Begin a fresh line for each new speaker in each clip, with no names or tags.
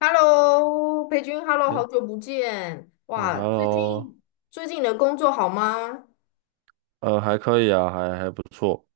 Hello，裴君，Hello，好久
哎
不见！
哎
哇，最
，Hello,
近最近你的工作好吗？
还可以啊，还不错。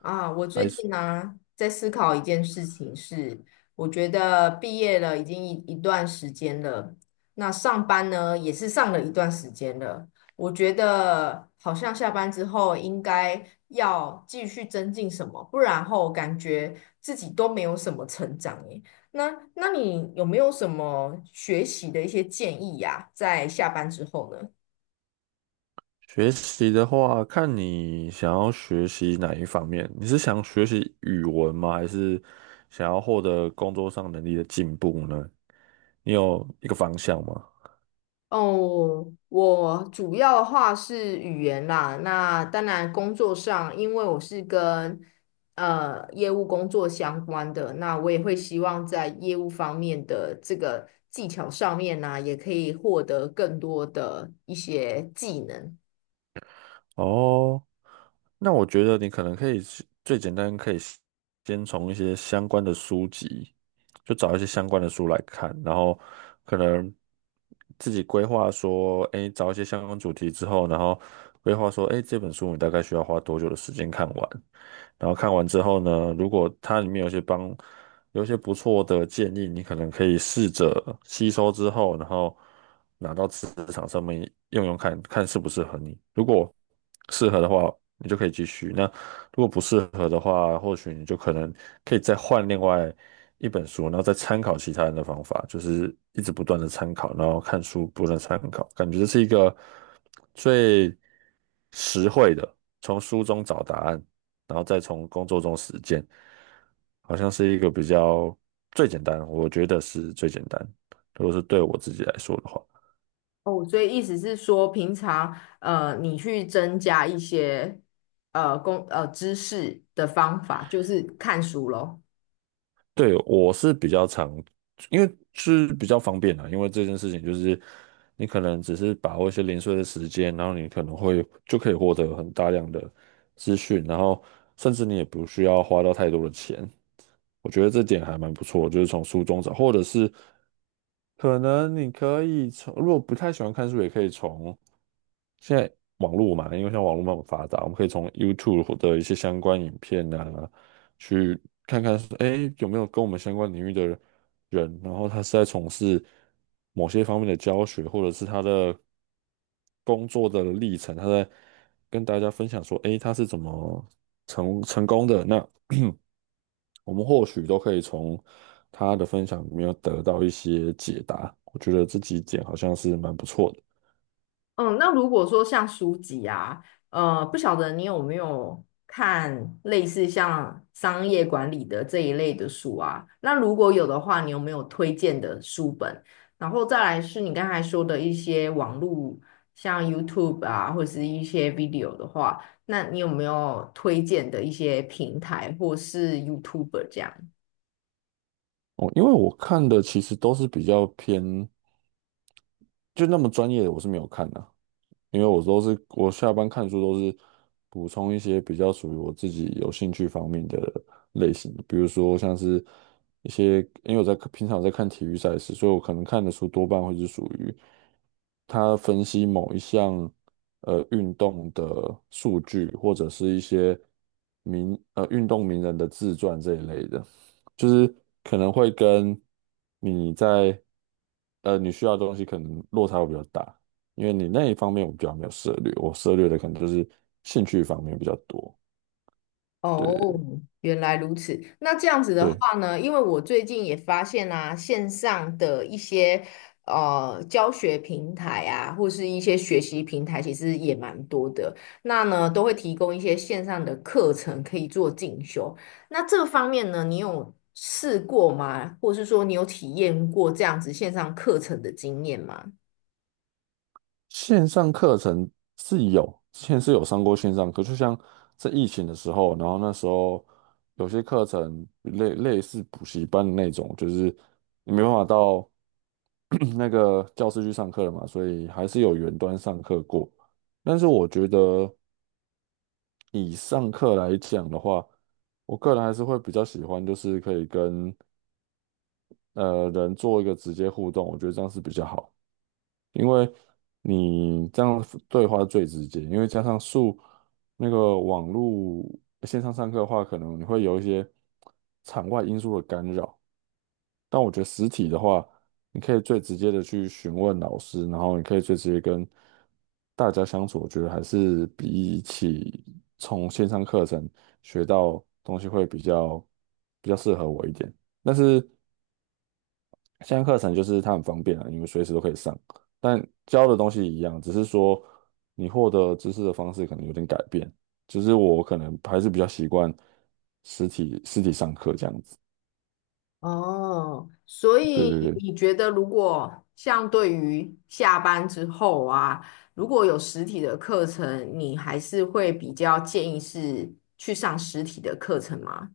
啊，我最
还是
近呢在思考一件事情是，我觉得毕业了已经一段时间了，那上班呢也是上了一段时间了，我觉得好像下班之后应该要继续增进什么，不然后感觉自己都没有什么成长诶。那你有没有什么学习的一些建议呀，在下班之后呢？
学习的话，看你想要学习哪一方面。你是想学习语文吗？还是想要获得工作上能力的进步呢？你有一个方向吗？
哦，我主要的话是语言啦。那当然，工作上，因为我是跟业务工作相关的，那我也会希望在业务方面的这个技巧上面呢、也可以获得更多的一些技能。
哦。那我觉得你可能可以是最简单，可以先从一些相关的书籍，就找一些相关的书来看，然后可能自己规划说，哎，找一些相关主题之后，然后规划说，哎，这本书你大概需要花多久的时间看完？然后看完之后呢，如果它里面有一些不错的建议，你可能可以试着吸收之后，然后拿到职场上面用用看，看适不适合你。如果适合的话，你就可以继续；那如果不适合的话，或许你就可能可以再换另外一本书，然后再参考其他人的方法，就是一直不断的参考，然后看书不断地参考，感觉这是一个。最实惠的，从书中找答案，然后再从工作中实践，好像是一个比较最简单，我觉得是最简单。如果是对我自己来说的话，
哦，所以意思是说，平常你去增加一些呃工呃知识的方法，就是看书咯。
对，我是比较常，因为是比较方便啊，因为这件事情就是你可能只是把握一些零碎的时间，然后你可能会就可以获得很大量的资讯，然后甚至你也不需要花到太多的钱。我觉得这点还蛮不错，就是从书中找，或者是可能你可以从，如果不太喜欢看书，也可以从现在网络嘛，因为像网络那么发达，我们可以从 YouTube 的一些相关影片啊，去看看说，哎，有没有跟我们相关领域的人，然后他是在从事某些方面的教学，或者是他的工作的历程，他在跟大家分享说，哎，他是怎么成功的，那我们或许都可以从他的分享里面得到一些解答。我觉得这几点好像是蛮不错的
嗯，那如果说像书籍啊，不晓得你有没有看类似像商业管理的这一类的书啊？那如果有的话，你有没有推荐的书本？然后再来是你刚才说的一些网络，像 YouTube 啊，或是一些 video 的话，那你有没有推荐的一些平台或是 YouTuber 这样？
哦，因为我看的其实都是比较偏，就那么专业的我是没有看的、因为我都是我下班看书都是补充一些比较属于我自己有兴趣方面的类型，比如说像是一些，因为我在平常有在看体育赛事，所以我可能看的书多半会是属于他分析某一项运动的数据，或者是一些运动名人的自传这一类的。就是可能会跟你在你需要的东西可能落差会比较大，因为你那一方面我比较没有涉猎，我涉猎的可能就是兴趣方面比较多。
哦，原来如此。那这样子的
对，
话呢，因为我最近也发现啊，线上的一些教学平台啊，或是一些学习平台，其实也蛮多的。那呢，都会提供一些线上的课程可以做进修。那这方面呢，你有试过吗？或是说你有体验过这样子线上课程的经验吗？
线上课程是有，之前是有上过线上课，就像在疫情的时候，然后那时候有些课程类似补习班的那种，就是你没办法到 那个教室去上课了嘛，所以还是有远端上课过。但是我觉得以上课来讲的话，我个人还是会比较喜欢，就是可以跟人做一个直接互动，我觉得这样是比较好，因为你这样对话最直接，因为加上数那个网络线上上课的话，可能你会有一些场外因素的干扰，但我觉得实体的话，你可以最直接的去询问老师，然后你可以最直接跟大家相处，我觉得还是比起从线上课程学到东西会比较适合我一点。但是现在课程就是它很方便啊，你们随时都可以上，但教的东西一样，只是说你获得知识的方式可能有点改变。就是我可能还是比较习惯实体上课这样子。
哦，所
对对
以
对，
你觉得，如果像对于下班之后啊，如果有实体的课程，你还是会比较建议是去上实体的课程吗？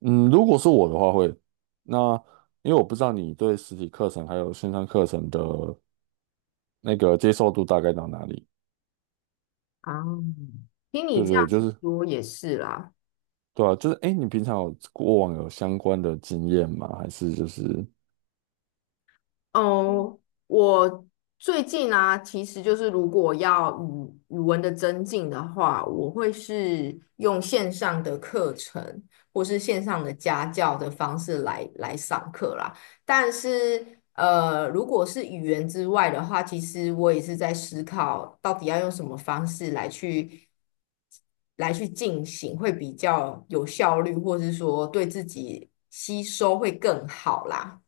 嗯，如果是我的话会，那因为我不知道你对实体课程还有线上课程的那个接受度大概到哪里。
啊，听你
对对，
这
对
样
就
子
是
说也是啦。
对啊，就是哎，诶你平常有过往有相关的经验吗？还是就是？
哦，我最近啊，其实就是如果要语文的增进的话，我会是用线上的课程或是线上的家教的方式来上课啦。但是，如果是语言之外的话，其实我也是在思考，到底要用什么方式来去进行，会比较有效率，或是说对自己吸收会更好啦。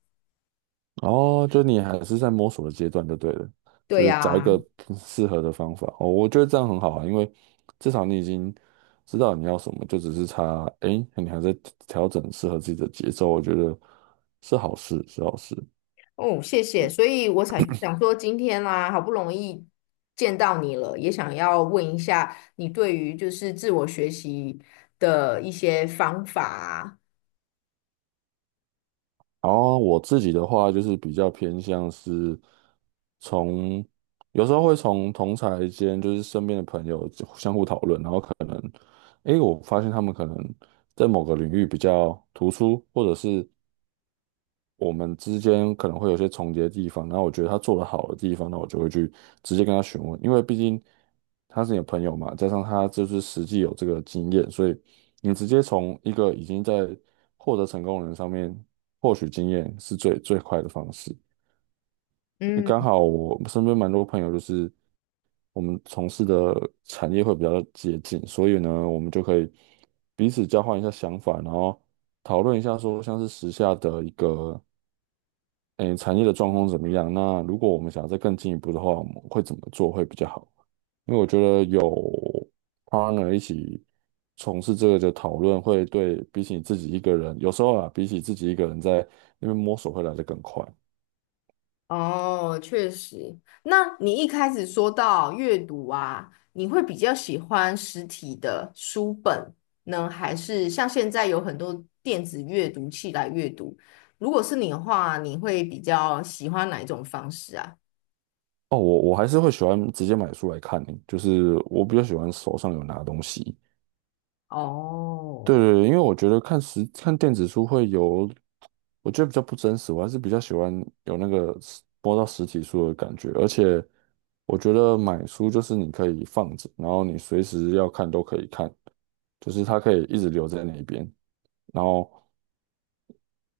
哦，就你还是在摸索的阶段就对了，
对
就是找一
呀、
个适合的方法。哦，我觉得这样很好啊，因为至少你已经知道你要什么，就只是差，诶，你还在调整适合自己的节奏，我觉得是好事，是好事。
哦，谢谢。
嗯
所以我才想说，今天啦、好不容易见到你了，也想要问一下你对于就是自我学习的一些方法啊。
然后我自己的话就是比较偏向是从，有时候会从同才间，就是身边的朋友相互讨论，然后可能，诶，我发现他们可能在某个领域比较突出，或者是我们之间可能会有些重叠的地方，然后我觉得他做得好的地方，那我就会去直接跟他询问，因为毕竟他是你的朋友嘛，加上他就是实际有这个经验，所以你直接从一个已经在获得成功的人上面获取经验是最快的方式。
嗯，
刚好我身边蛮多朋友，就是我们从事的产业会比较接近，所以呢，我们就可以彼此交换一下想法，然后讨论一下说像是时下的一个。诶，产业的状况怎么样？那如果我们想要再更进一步的话，我们会怎么做会比较好？因为我觉得有 partner 一起从事这个的讨论，会对比起自己一个人，有时候啊，比起自己一个人在那边摸索会来得更快。
哦，确实。那你一开始说到阅读啊，你会比较喜欢实体的书本呢，还是像现在有很多电子阅读器来阅读？如果是你的话，你会比较喜欢哪一种方式啊？
哦，我还是会喜欢直接买书来看，就是我比较喜欢手上有拿东西。对
哦，
对对，因为我觉得看电子书会有，我觉得比较不真实，我还是比较喜欢有那个摸到实体书的感觉，而且我觉得买书就是你可以放着，然后你随时要看都可以看，就是它可以一直留在那边，然后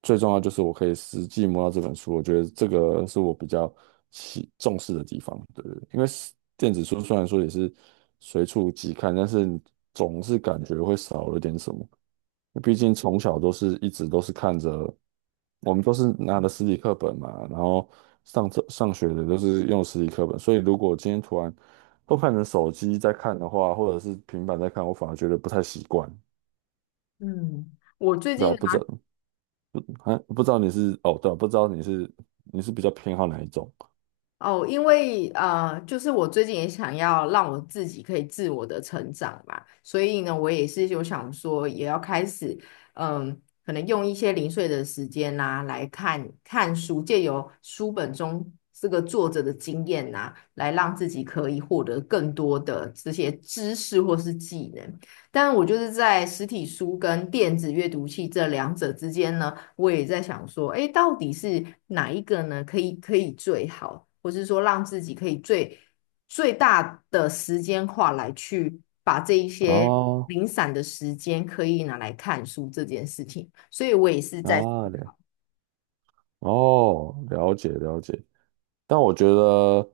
最重要就是我可以实际摸到这本书，我觉得这个是我比较重视的地方，对对，对因为是电子书虽然说也是随处即看，但是总是感觉会少了点什么。毕竟从小都是一直都是看着，我们都是拿的实体课本嘛，然后上学的都是用实体课本，所以如果今天突然都看成手机在看的话，或者是平板在看，我反而觉得不太习惯，
嗯，我最
对
近
啊，
呢
不知道，啊，不知道你是哦，对啊不知道你是你是比较偏好哪一种
哦，因为就是我最近也想要让我自己可以自我的成长嘛，所以呢，我也是有想说，也要开始，嗯，可能用一些零碎的时间呐、来看看书，借由书本中这个作者的经验呐、来让自己可以获得更多的这些知识或是技能。但我就是在实体书跟电子阅读器这两者之间呢。我也在想说，哎，到底是哪一个呢？可以最好，或是说让自己可以最大的时间化来去把这一些
哦
零散的时间可以拿来看书这件事情。所以我也是在
啊了哦，了解了解，但我觉得。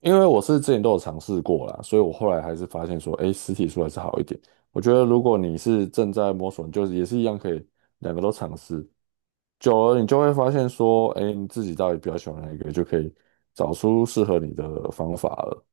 因为我是之前都有尝试过啦，所以我后来还是发现说，哎，实体书还是好一点。我觉得如果你是正在摸索，你就是也是一样可以两个都尝试，久了你就会发现说，哎，你自己到底比较喜欢哪一个，就可以找出适合你的方法了。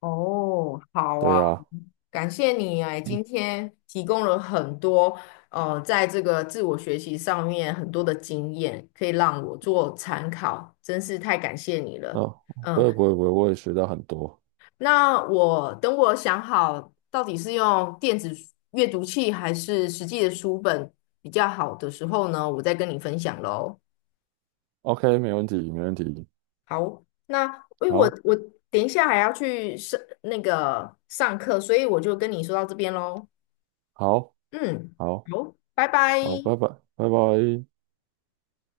哦，好
对
啊，
呀，
感谢你哎，今天提供了很多呃，在这个自我学习上面很多的经验，可以让我做参考，真是太感谢你
嗯，
了。
不
嗯，
会不会不会，我也学到很多。
那我等我想好到底是用电子书阅读器还是实际的书本比较好的时候呢，我再跟你分享喽。
OK,没问题没问题，
好，那因为我
好，
我等一下还要去上那个上课，所以我就跟你说到这边喽。
好，
嗯，
好，
好，拜
好，
拜。
拜拜，拜拜。